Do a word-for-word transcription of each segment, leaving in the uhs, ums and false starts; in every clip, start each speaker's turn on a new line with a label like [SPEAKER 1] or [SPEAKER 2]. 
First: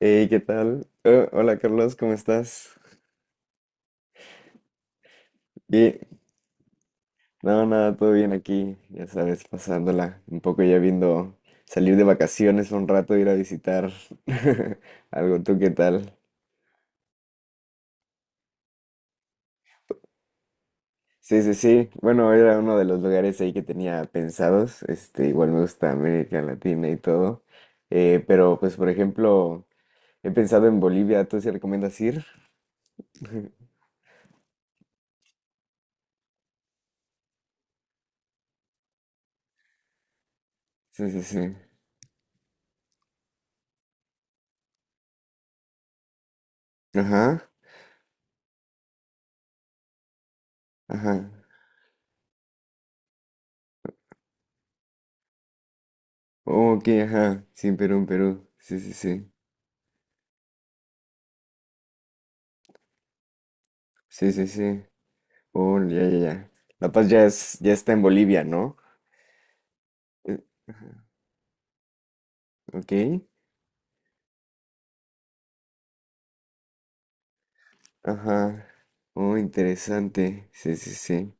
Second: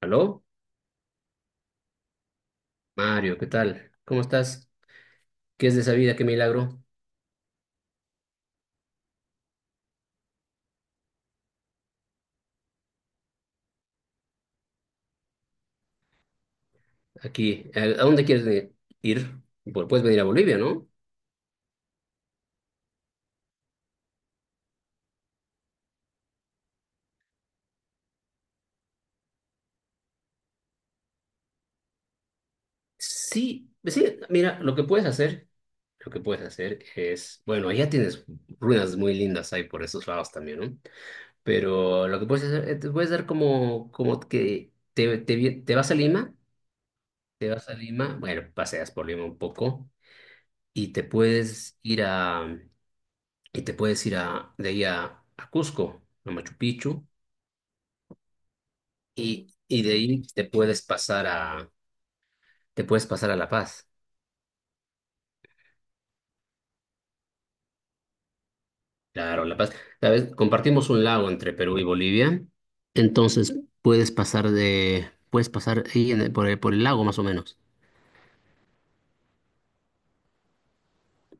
[SPEAKER 1] Hey, ¿qué
[SPEAKER 2] Aló,
[SPEAKER 1] tal? Oh, hola Carlos, ¿cómo estás?
[SPEAKER 2] Mario, ¿qué tal? ¿Cómo estás? ¿Qué es de esa
[SPEAKER 1] Bien,
[SPEAKER 2] vida? ¿Qué milagro?
[SPEAKER 1] no, nada, todo bien aquí, ya sabes, pasándola un poco ya viendo salir de vacaciones un rato, ir a visitar algo, ¿tú qué tal?
[SPEAKER 2] Aquí, ¿a a dónde quieres venir? Ir? Bu- Puedes venir a Bolivia, ¿no?
[SPEAKER 1] Sí, sí, sí, bueno, era uno de los lugares ahí que tenía pensados, este, igual me gusta América Latina y todo, eh, pero pues por ejemplo, he pensado en Bolivia, ¿tú sí recomiendas ir?
[SPEAKER 2] Sí, pues sí, mira, lo que puedes hacer, lo que puedes hacer es, bueno, allá tienes ruinas muy lindas ahí por esos lados también, ¿no?
[SPEAKER 1] Sí, sí, sí,
[SPEAKER 2] Pero lo que puedes hacer, eh, te puedes dar como, como que te, te, vi- te vas a Lima,
[SPEAKER 1] ajá,
[SPEAKER 2] te vas a Lima, bueno, paseas por Lima un poco y te
[SPEAKER 1] ajá,
[SPEAKER 2] puedes ir a, y te puedes ir a, de ahí a, a Cusco, a Machu
[SPEAKER 1] oh, ok,
[SPEAKER 2] Picchu.
[SPEAKER 1] ajá, sí, Perú, Perú, sí, sí, sí.
[SPEAKER 2] Y, y de ahí te puedes pasar a, te puedes pasar a La Paz.
[SPEAKER 1] Sí, sí, sí. Oh, ya, ya, ya. La Paz ya es, ya está en Bolivia, ¿no?
[SPEAKER 2] Claro, La Paz. ¿Sabes?
[SPEAKER 1] Eh,
[SPEAKER 2] Compartimos
[SPEAKER 1] ajá,
[SPEAKER 2] un lago entre Perú y Bolivia.
[SPEAKER 1] ok.
[SPEAKER 2] Entonces puedes pasar de, puedes pasar ahí en el- por el, por el lago más o menos.
[SPEAKER 1] Ajá. Oh, interesante. Sí, sí, sí.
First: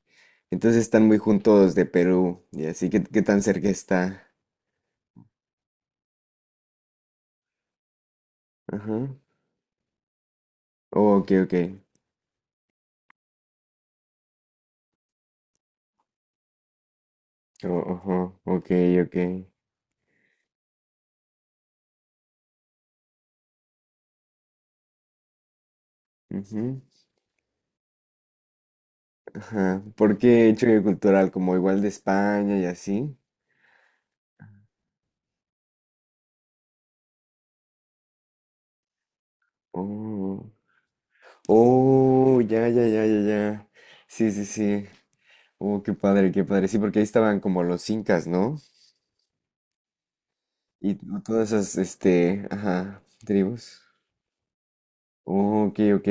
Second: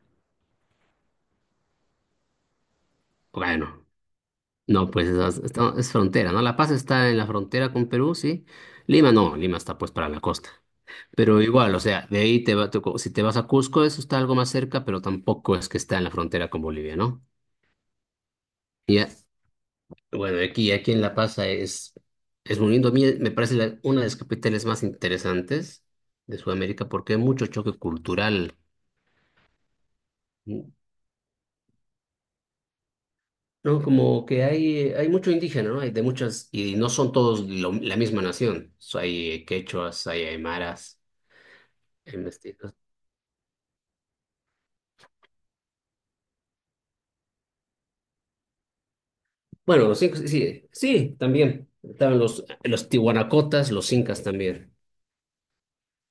[SPEAKER 1] Entonces están muy juntos de Perú. Y así, ¿qué, qué tan cerca
[SPEAKER 2] Bueno,
[SPEAKER 1] está?
[SPEAKER 2] no, pues es, es- es frontera, ¿no? La Paz está en la frontera con Perú, sí.
[SPEAKER 1] Ajá.
[SPEAKER 2] Lima no, Lima está pues para la costa.
[SPEAKER 1] Oh, ok,
[SPEAKER 2] Pero
[SPEAKER 1] ok.
[SPEAKER 2] igual, o sea, de ahí te va, te- si te vas a Cusco, eso está algo más cerca, pero tampoco es que está en la frontera con Bolivia, ¿no?
[SPEAKER 1] Oh, ajá. Ok,
[SPEAKER 2] Ya.
[SPEAKER 1] ok.
[SPEAKER 2] Bueno, aquí, aquí en La Paz es, es muy lindo. A mí me parece la- una de las capitales más interesantes de
[SPEAKER 1] Ujú.
[SPEAKER 2] Sudamérica porque hay mucho choque cultural.
[SPEAKER 1] Ajá. ¿Por qué choque cultural? Como igual de España y así.
[SPEAKER 2] No, como que hay, hay mucho indígena, ¿no? Hay de muchas, y no son todos lo- la misma nación. So, hay quechuas, hay
[SPEAKER 1] Oh.
[SPEAKER 2] aymaras, hay
[SPEAKER 1] Oh, ya,
[SPEAKER 2] mestizos.
[SPEAKER 1] ya, ya, ya, ya. Sí, sí, sí. Oh, qué padre, qué padre. Sí, porque ahí estaban como los incas, ¿no?
[SPEAKER 2] Bueno, los incas, sí,
[SPEAKER 1] Y
[SPEAKER 2] sí,
[SPEAKER 1] todas
[SPEAKER 2] también.
[SPEAKER 1] esas,
[SPEAKER 2] Estaban los,
[SPEAKER 1] este,
[SPEAKER 2] los
[SPEAKER 1] ajá,
[SPEAKER 2] tihuanacotas,
[SPEAKER 1] tribus.
[SPEAKER 2] los incas también.
[SPEAKER 1] Oh, ok, ok.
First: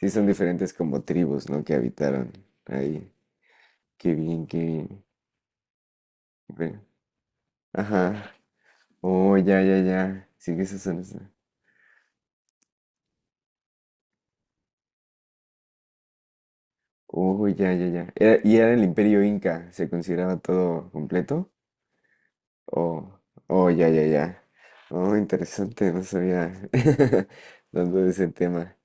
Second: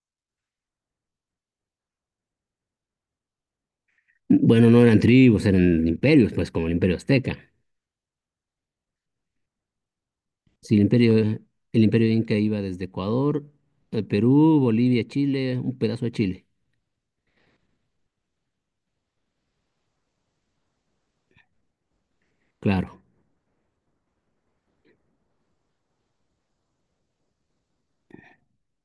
[SPEAKER 1] Sí, son diferentes como tribus, ¿no? Que habitaron ahí. Qué bien, qué
[SPEAKER 2] Bueno, no eran
[SPEAKER 1] bien.
[SPEAKER 2] tribus, eran imperios, pues como el
[SPEAKER 1] Ve-
[SPEAKER 2] imperio azteca.
[SPEAKER 1] Ajá. Oh, ya, ya, ya. Sí, que
[SPEAKER 2] Sí,
[SPEAKER 1] esas
[SPEAKER 2] el
[SPEAKER 1] son
[SPEAKER 2] imperio,
[SPEAKER 1] esas.
[SPEAKER 2] el imperio Inca iba desde Ecuador, eh, Perú, Bolivia, Chile, un pedazo de Chile.
[SPEAKER 1] Oh, ya, ya, ya. Era- y era el imperio inca. ¿Se consideraba todo completo?
[SPEAKER 2] Claro.
[SPEAKER 1] Oh, oh, ya, ya, ya. Oh, interesante. No sabía tanto de ese tema.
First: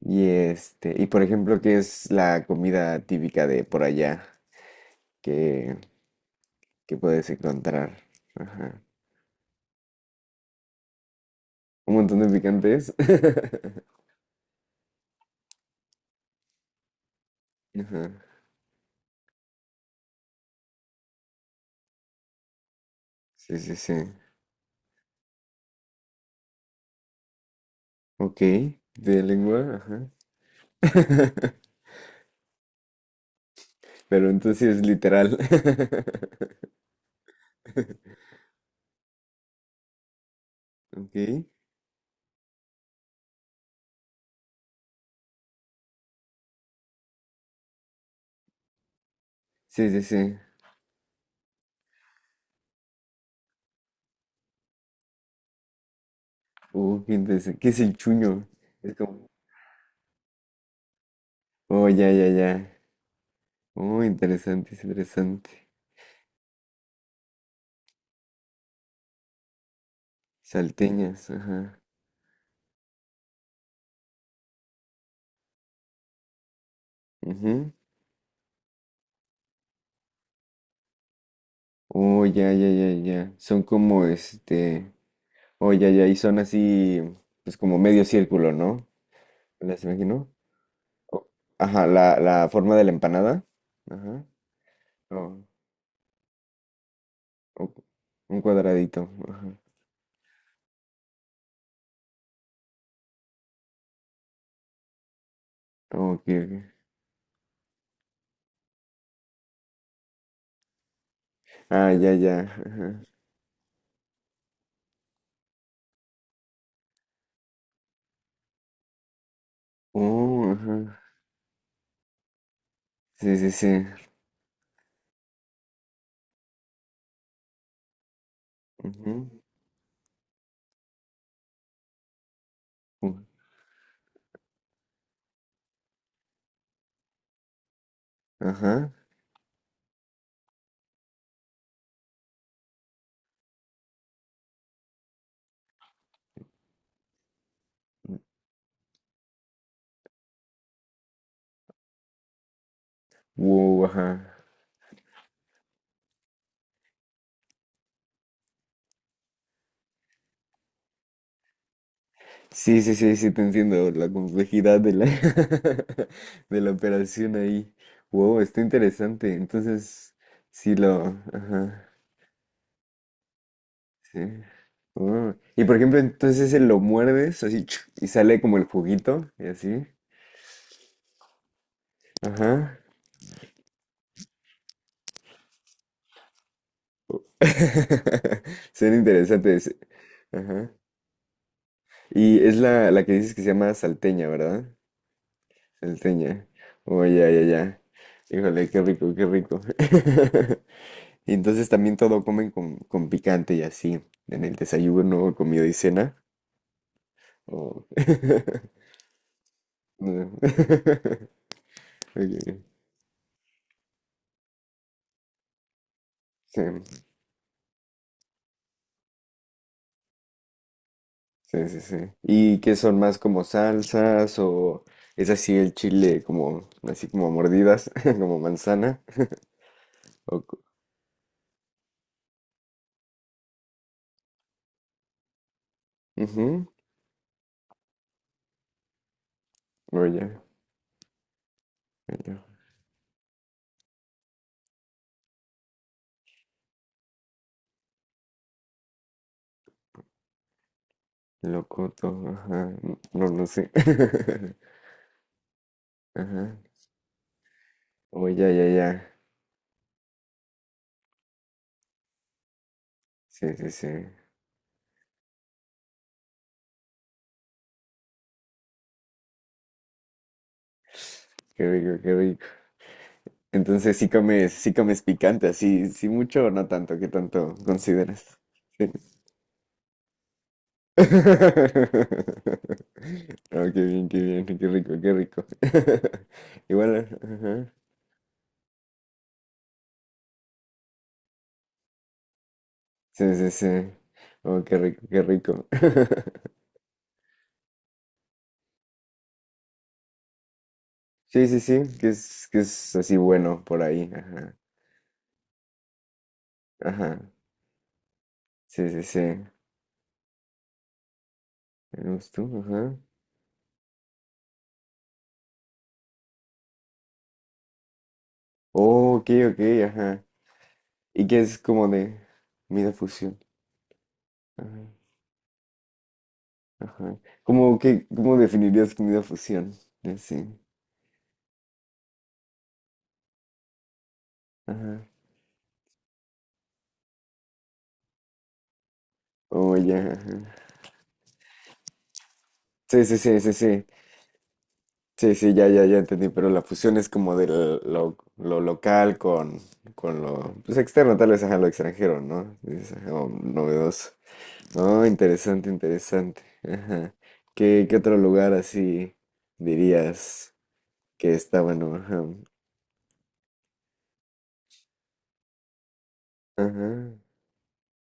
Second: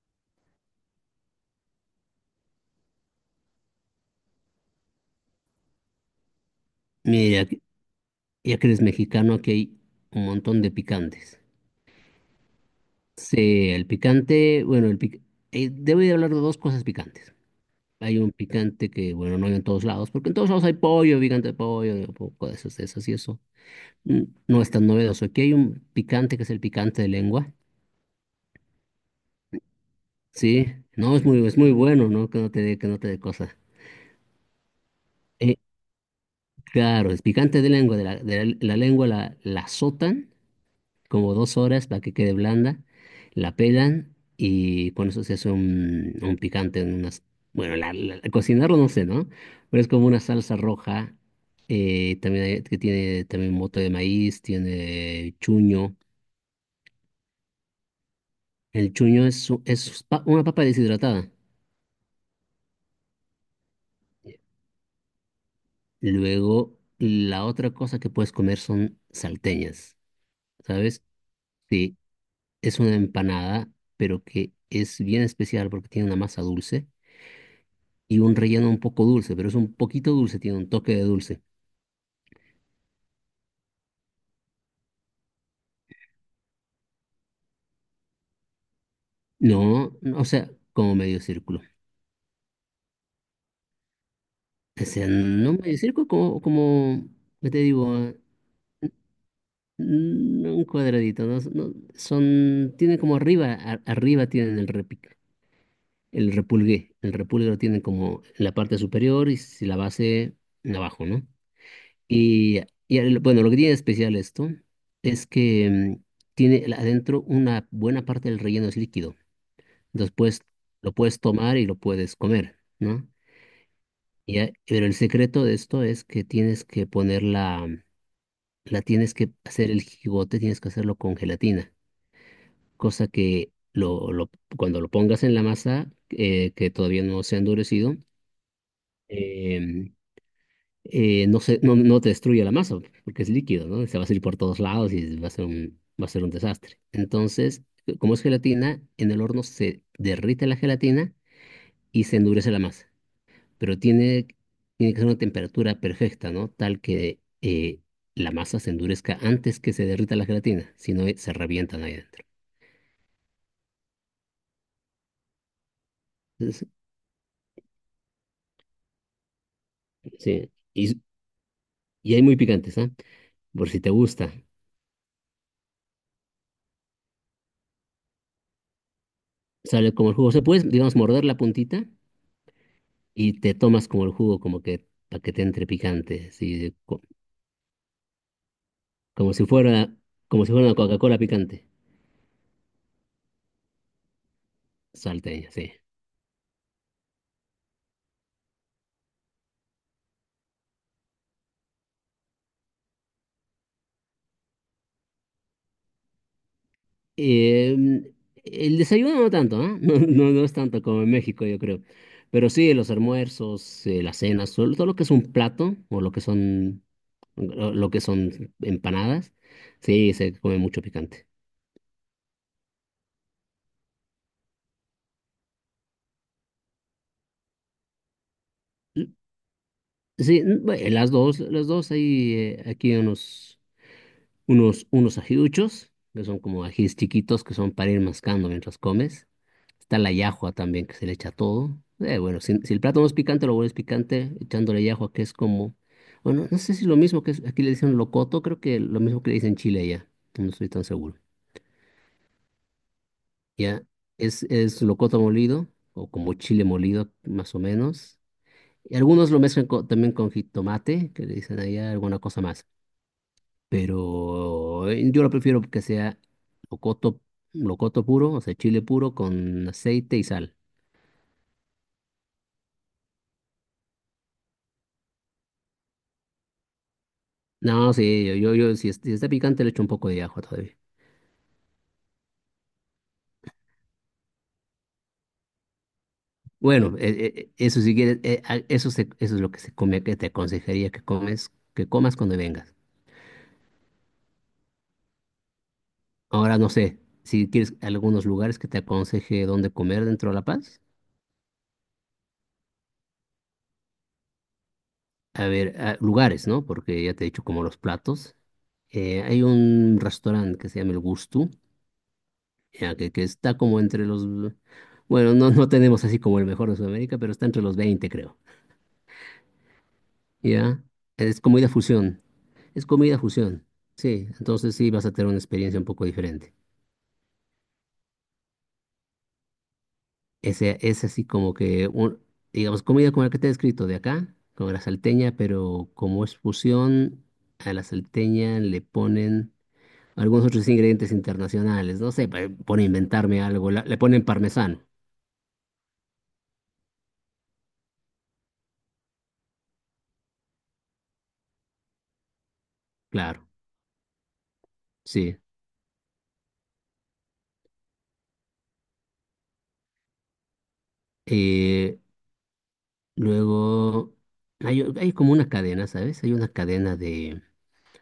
[SPEAKER 1] Y este, y por ejemplo, ¿qué es la comida típica de por allá que, que puedes
[SPEAKER 2] Mira, que-
[SPEAKER 1] encontrar?
[SPEAKER 2] ya que eres
[SPEAKER 1] Ajá.
[SPEAKER 2] mexicano, aquí hay un montón de picantes.
[SPEAKER 1] Un montón de picantes.
[SPEAKER 2] Sí, el picante, bueno, el pic- eh, debo de hablar de dos cosas picantes.
[SPEAKER 1] Ajá.
[SPEAKER 2] Hay un picante que, bueno, no hay en todos lados, porque en todos lados hay pollo, picante de pollo, un poco de esas, de esas y eso.
[SPEAKER 1] Sí, sí, sí.
[SPEAKER 2] Mm, No es tan novedoso. Aquí hay un picante que es el picante de lengua.
[SPEAKER 1] Ok. De lengua, ajá.
[SPEAKER 2] Sí, no, es muy, es muy bueno, ¿no? Que no te dé, que no te dé cosa.
[SPEAKER 1] Pero entonces sí es literal.
[SPEAKER 2] Eh, Claro, es picante de lengua, de la, de la- la lengua la, la azotan
[SPEAKER 1] Ok.
[SPEAKER 2] como dos horas para que quede blanda, la pelan y con eso se hace un, un picante, en unas, bueno, la- la- cocinarlo no sé, ¿no? Pero es
[SPEAKER 1] Sí, sí,
[SPEAKER 2] como una
[SPEAKER 1] sí.
[SPEAKER 2] salsa roja, eh, también hay- que tiene también mote de maíz, tiene chuño.
[SPEAKER 1] Uh, qué interesante. ¿Qué es el chuño?
[SPEAKER 2] El
[SPEAKER 1] Es
[SPEAKER 2] chuño
[SPEAKER 1] como.
[SPEAKER 2] es, u- es pa- una papa deshidratada.
[SPEAKER 1] Oh, ya, ya, ya. Oh, interesante, es interesante.
[SPEAKER 2] Luego, la otra cosa que puedes comer son salteñas, ¿sabes?
[SPEAKER 1] Salteñas, ajá.
[SPEAKER 2] Sí, es una empanada, pero que es bien especial porque tiene una masa dulce
[SPEAKER 1] Ujú.
[SPEAKER 2] y un relleno un poco dulce, pero es un poquito dulce, tiene un toque de dulce.
[SPEAKER 1] Oh, ya, ya, ya, ya. Son como este. Oh, ya, ya. Y son así, pues como medio círculo, ¿no? ¿Las
[SPEAKER 2] No, no, o
[SPEAKER 1] imagino?
[SPEAKER 2] sea, como medio
[SPEAKER 1] O-
[SPEAKER 2] círculo.
[SPEAKER 1] Ajá, la, la forma de la empanada. Ajá.
[SPEAKER 2] O sea,
[SPEAKER 1] o-
[SPEAKER 2] no medio círculo, como, como, ¿qué te
[SPEAKER 1] o
[SPEAKER 2] digo? Ah,
[SPEAKER 1] un cuadradito. Ajá.
[SPEAKER 2] n- un cuadradito, ¿no? No, son, tiene como arriba, a- arriba tienen el repic,
[SPEAKER 1] Oh, ok,
[SPEAKER 2] el
[SPEAKER 1] ok.
[SPEAKER 2] repulgué. El repulgue lo tienen como en la parte superior y si la base abajo, ¿no?
[SPEAKER 1] Ah, ya, ya.
[SPEAKER 2] Y, y
[SPEAKER 1] Ajá.
[SPEAKER 2] el- bueno, lo que tiene de especial esto es que mm, tiene la- adentro una buena parte del relleno es líquido. Después
[SPEAKER 1] Oh,
[SPEAKER 2] lo
[SPEAKER 1] ajá.
[SPEAKER 2] puedes tomar y lo puedes comer, ¿no?
[SPEAKER 1] Sí, sí, sí.
[SPEAKER 2] Y a- pero el secreto de esto es que tienes que ponerla, la tienes
[SPEAKER 1] Ujú.
[SPEAKER 2] que hacer el jigote, tienes que hacerlo con gelatina, cosa
[SPEAKER 1] Uh,
[SPEAKER 2] que lo, lo- cuando lo pongas en la masa, eh, que todavía no se ha endurecido,
[SPEAKER 1] Ajá.
[SPEAKER 2] em, eh, no se, no, no te destruye la masa, porque es líquido, ¿no? Se va a salir por todos lados y va a ser un, va a ser un desastre. Entonces, eh, como es gelatina, en el horno se derrite la gelatina y se endurece la masa. Pero
[SPEAKER 1] Wow, ajá.
[SPEAKER 2] tiene, tiene que ser una temperatura perfecta, ¿no? Tal que eh, la masa se endurezca antes que se derrita la gelatina, si no eh, se revientan ahí adentro.
[SPEAKER 1] Sí, sí, sí, sí, te entiendo la complejidad de la, de
[SPEAKER 2] Entonces,
[SPEAKER 1] la operación ahí. Wow, está interesante. Entonces,
[SPEAKER 2] sí,
[SPEAKER 1] sí lo...
[SPEAKER 2] y,
[SPEAKER 1] Ajá,
[SPEAKER 2] y hay muy picantes, ¿ah? Por si te
[SPEAKER 1] sí.
[SPEAKER 2] gusta.
[SPEAKER 1] Oh, y por ejemplo, entonces ese lo muerdes así chuc, y sale como el juguito y así.
[SPEAKER 2] Sale como el jugo. Se puede, digamos, morder la puntita
[SPEAKER 1] Ajá.
[SPEAKER 2] y te tomas como el jugo, como que para que te entre picante, sí, co-
[SPEAKER 1] Suena
[SPEAKER 2] como si
[SPEAKER 1] interesante. Ese.
[SPEAKER 2] fuera, como si fuera
[SPEAKER 1] Ajá.
[SPEAKER 2] una Coca-Cola picante,
[SPEAKER 1] Y es la, la que dices que se llama salteña, ¿verdad?
[SPEAKER 2] salteña, sí.
[SPEAKER 1] Salteña. Oh, ya, ya, ya. Híjole, qué rico, qué rico. Y entonces también todo comen con, con picante y así, en el desayuno, comida y cena. o-
[SPEAKER 2] Em, el desayuno no tanto, ¿ah? No,
[SPEAKER 1] No.
[SPEAKER 2] no, no es tanto como en México, yo creo. Pero
[SPEAKER 1] Ok,
[SPEAKER 2] sí, los almuerzos, eh, las cenas, todo, todo lo que es un plato o lo que
[SPEAKER 1] sí,
[SPEAKER 2] son, lo lo que son empanadas, sí, se come mucho picante.
[SPEAKER 1] sí, sí, sí. ¿Y qué son más como salsas o es así el chile como así como a mordidas, como manzana? O,
[SPEAKER 2] Sí,
[SPEAKER 1] co-
[SPEAKER 2] n- bueno, las dos, las dos hay eh, aquí unos unos, unos ajiduchos, que son como
[SPEAKER 1] ujú,
[SPEAKER 2] ajíes chiquitos que son para ir mascando mientras comes. Está la
[SPEAKER 1] oye,
[SPEAKER 2] llajua también, que se le echa todo. Eh,
[SPEAKER 1] oye,
[SPEAKER 2] bueno, si, si el plato no es picante, lo vuelves picante echándole llajua, que es como, bueno, no sé si lo mismo que es- aquí le dicen locoto, creo que lo mismo que le dicen chile ya, no estoy tan seguro.
[SPEAKER 1] locoto, ajá, n- no, no sé.
[SPEAKER 2] Ya, es, es locoto molido, o como
[SPEAKER 1] Ajá.
[SPEAKER 2] chile molido, más o menos.
[SPEAKER 1] Oye, ya, ya,
[SPEAKER 2] Y
[SPEAKER 1] ya.
[SPEAKER 2] algunos lo mezclan co- también con jitomate, que le dicen allá alguna cosa más.
[SPEAKER 1] Sí, sí, sí.
[SPEAKER 2] Pero eh, yo lo prefiero que sea locoto, locoto puro, o sea, chile puro con aceite y sal.
[SPEAKER 1] Qué rico, qué rico. Entonces sí comes, sí comes picante, así, sí mucho o no tanto, ¿qué tanto
[SPEAKER 2] No, sí, yo,
[SPEAKER 1] consideras?
[SPEAKER 2] yo, yo si,
[SPEAKER 1] Sí.
[SPEAKER 2] es- si está picante le echo un poco de ajo todavía.
[SPEAKER 1] Oh, qué bien, qué bien, qué rico, qué rico.
[SPEAKER 2] Bueno,
[SPEAKER 1] Igual,
[SPEAKER 2] eh, eh,
[SPEAKER 1] ajá.
[SPEAKER 2] eso si quieres, eh, ah, eso, se- eso es lo que se come, que te aconsejaría que comes, que comas cuando vengas.
[SPEAKER 1] Sí, sí, sí. Oh, qué rico, qué rico.
[SPEAKER 2] Ahora no sé, si quieres algunos lugares que te aconseje dónde comer dentro de La Paz.
[SPEAKER 1] Sí, sí, sí, que es, que es así bueno por ahí, ajá,
[SPEAKER 2] A ver, ah, lugares, ¿no? Porque ya
[SPEAKER 1] ajá.
[SPEAKER 2] te he dicho como los platos.
[SPEAKER 1] Sí, sí, sí.
[SPEAKER 2] Eh, hay un restaurante que se llama El Gusto
[SPEAKER 1] ¿Eres tú?
[SPEAKER 2] ya,
[SPEAKER 1] Ajá.
[SPEAKER 2] que, que está como entre los... Bueno, no, no tenemos así como el mejor de Sudamérica, pero está entre los veinte creo.
[SPEAKER 1] Oh, ok, ok, ajá.
[SPEAKER 2] Ya,
[SPEAKER 1] ¿Y qué
[SPEAKER 2] es
[SPEAKER 1] es
[SPEAKER 2] comida
[SPEAKER 1] como de
[SPEAKER 2] fusión. Es
[SPEAKER 1] comida
[SPEAKER 2] comida
[SPEAKER 1] fusión?
[SPEAKER 2] fusión. Sí, entonces
[SPEAKER 1] Ajá.
[SPEAKER 2] sí vas a tener una experiencia un poco diferente.
[SPEAKER 1] Ajá. ¿Cómo que, cómo definirías comida fusión? Sí.
[SPEAKER 2] Ese, es así como que, un- digamos, comida como la que te he descrito de acá, como la
[SPEAKER 1] Ajá.
[SPEAKER 2] salteña, pero como es fusión, a la salteña le ponen
[SPEAKER 1] Oh, ya,
[SPEAKER 2] algunos otros
[SPEAKER 1] ajá.
[SPEAKER 2] ingredientes internacionales. No sé, pa- por
[SPEAKER 1] Sí, sí, sí,
[SPEAKER 2] inventarme
[SPEAKER 1] sí,
[SPEAKER 2] algo, la-
[SPEAKER 1] sí.
[SPEAKER 2] le ponen parmesano,
[SPEAKER 1] Sí, sí, ya, ya, ya entendí. Pero la fusión es como de lo, lo local con, con lo pues, externo, tal vez, ajá, lo extranjero, ¿no? Es algo
[SPEAKER 2] claro,
[SPEAKER 1] novedoso. Oh,
[SPEAKER 2] sí.
[SPEAKER 1] interesante, interesante. Ajá. ¿Qué, qué otro lugar así dirías que está bueno?
[SPEAKER 2] Eh,
[SPEAKER 1] Ajá.
[SPEAKER 2] luego, hay, hay como una cadena, ¿sabes? Hay una
[SPEAKER 1] Ajá.
[SPEAKER 2] cadena de,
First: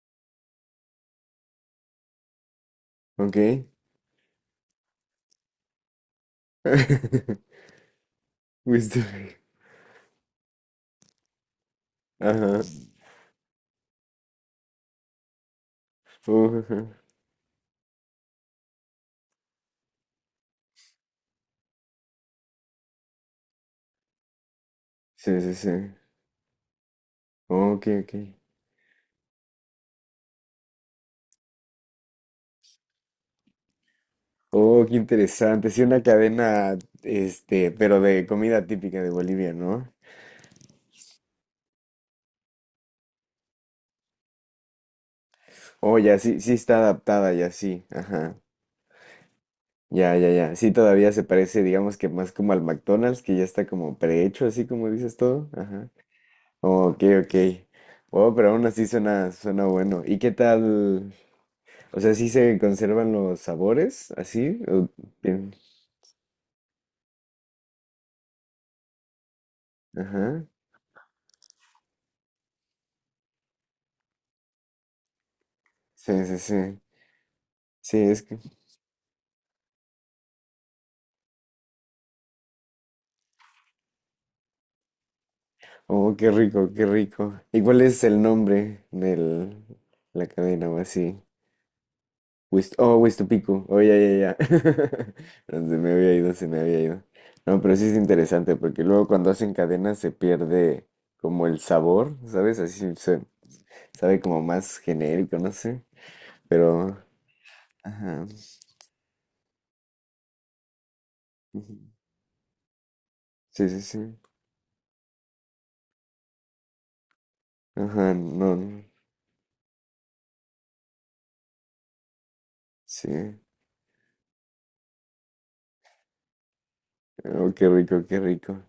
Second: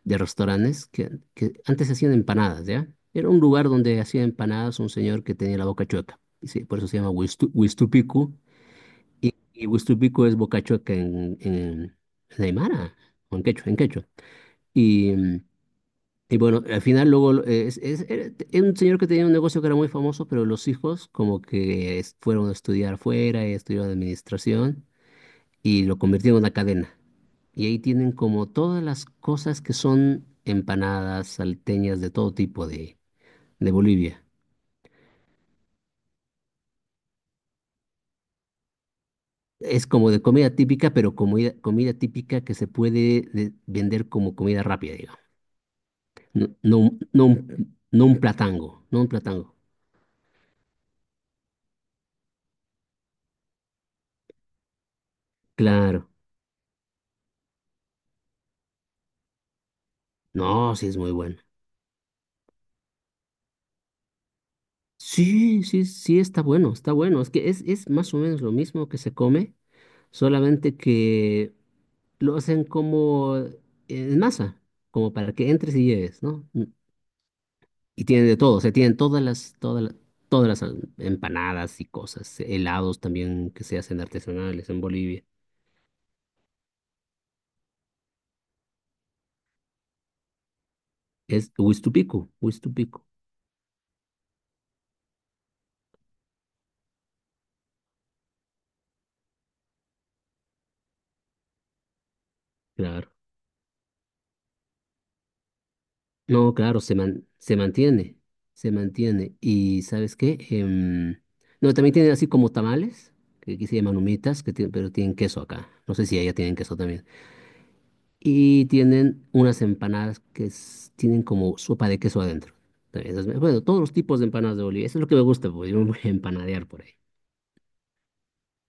[SPEAKER 2] de restaurantes que, que antes hacían empanadas, ¿ya? Era un lugar
[SPEAKER 1] Ok.
[SPEAKER 2] donde hacía empanadas un señor que tenía la boca chueca. Y sí, por eso se llama Huistu- Huistupicu.
[SPEAKER 1] Fuiste-
[SPEAKER 2] Y, y Huistupicu es boca chueca en, en, en
[SPEAKER 1] Ajá.
[SPEAKER 2] Aymara, o en quechua, en quechua. Y, mm, y bueno, al
[SPEAKER 1] Ujú.
[SPEAKER 2] final luego lo- eh, es, es- era era un señor que tenía un negocio que era muy famoso, pero los hijos como que es- fueron a estudiar fuera y estudiaron administración
[SPEAKER 1] Sí, sí, sí.
[SPEAKER 2] y lo convirtieron en una cadena. Y
[SPEAKER 1] Oh,
[SPEAKER 2] ahí
[SPEAKER 1] ok,
[SPEAKER 2] tienen
[SPEAKER 1] ok.
[SPEAKER 2] como todas las cosas que son empanadas, salteñas de todo tipo de, de Bolivia.
[SPEAKER 1] Oh, qué interesante. Sí, una cadena, este, pero de comida típica de Bolivia, ¿no?
[SPEAKER 2] Es como de comida típica, pero comida, comida típica que se puede de- vender como comida rápida, digamos.
[SPEAKER 1] Oh, ya, sí,
[SPEAKER 2] No,
[SPEAKER 1] sí está
[SPEAKER 2] no, un- no,
[SPEAKER 1] adaptada, ya
[SPEAKER 2] un-
[SPEAKER 1] sí.
[SPEAKER 2] no un
[SPEAKER 1] Ajá.
[SPEAKER 2] platango, no un platango.
[SPEAKER 1] Ya, ya, ya. Sí, todavía se parece, digamos que más como al McDonald's, que ya está como prehecho, así como dices todo. Ajá.
[SPEAKER 2] Claro.
[SPEAKER 1] Oh, ok, ok. Oh, pero aún así suena, suena bueno. ¿Y qué
[SPEAKER 2] No, sí es muy
[SPEAKER 1] tal?
[SPEAKER 2] bueno.
[SPEAKER 1] O sea, ¿sí se conservan los sabores así? ¿O bien?
[SPEAKER 2] Sí, sí, sí está bueno, está bueno. Es que es, es más o menos lo mismo que se come,
[SPEAKER 1] Ajá.
[SPEAKER 2] solamente que lo hacen como en masa, como para que entres y lleves,
[SPEAKER 1] Sí, sí,
[SPEAKER 2] ¿no?
[SPEAKER 1] sí. Sí,
[SPEAKER 2] Y
[SPEAKER 1] es
[SPEAKER 2] tienen
[SPEAKER 1] que.
[SPEAKER 2] de todo, o sea, tienen todas las, todas las, todas las em- empanadas y cosas, helados también que se hacen artesanales en Bolivia.
[SPEAKER 1] Oh, qué rico, qué rico. ¿Y cuál es el nombre de la cadena o así?
[SPEAKER 2] Es Huistupico,
[SPEAKER 1] Huist- oh,
[SPEAKER 2] Huistupico,
[SPEAKER 1] Huistupicu. Oh, ya, ya, ya. No, se me había ido, se me había ido. No, pero sí es interesante porque luego cuando hacen cadenas se pierde como el sabor, ¿sabes? Así
[SPEAKER 2] claro.
[SPEAKER 1] se sabe como más genérico, no sé.
[SPEAKER 2] No, claro, se
[SPEAKER 1] Pero,
[SPEAKER 2] man- se mantiene,
[SPEAKER 1] ajá.
[SPEAKER 2] se mantiene. ¿Y sabes qué? Em, no,
[SPEAKER 1] Ujú.
[SPEAKER 2] también tienen así como tamales, que aquí
[SPEAKER 1] Sí,
[SPEAKER 2] se
[SPEAKER 1] sí,
[SPEAKER 2] llaman
[SPEAKER 1] sí.
[SPEAKER 2] humitas, que tienen- pero tienen queso acá. No sé si allá tienen queso también.
[SPEAKER 1] Ajá, no,
[SPEAKER 2] Y
[SPEAKER 1] no,
[SPEAKER 2] tienen unas empanadas que es- tienen como sopa de queso adentro. También esas me-
[SPEAKER 1] sí.
[SPEAKER 2] bueno, todos los tipos de empanadas de Bolivia. Eso es lo que me gusta, porque yo me voy a empanadear por ahí.
[SPEAKER 1] Oh, qué rico, qué rico.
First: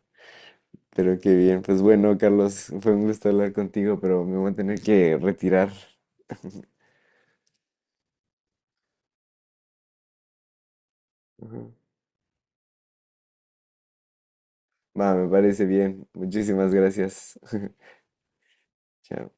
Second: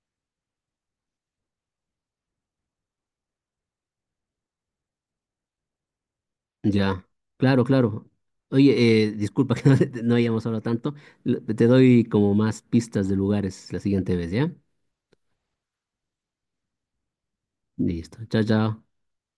[SPEAKER 1] Pero qué bien, pues bueno, Carlos, fue un gusto hablar contigo, pero me voy a tener que retirar.
[SPEAKER 2] Ya, claro, claro. Oye, eh, disculpa que no, te- no hayamos hablado tanto. Lo- Te
[SPEAKER 1] Ujú.
[SPEAKER 2] doy como más pistas de lugares la siguiente vez, ¿ya?
[SPEAKER 1] Va, me parece bien. Muchísimas gracias.
[SPEAKER 2] Listo. Chao, chao.
[SPEAKER 1] Chao.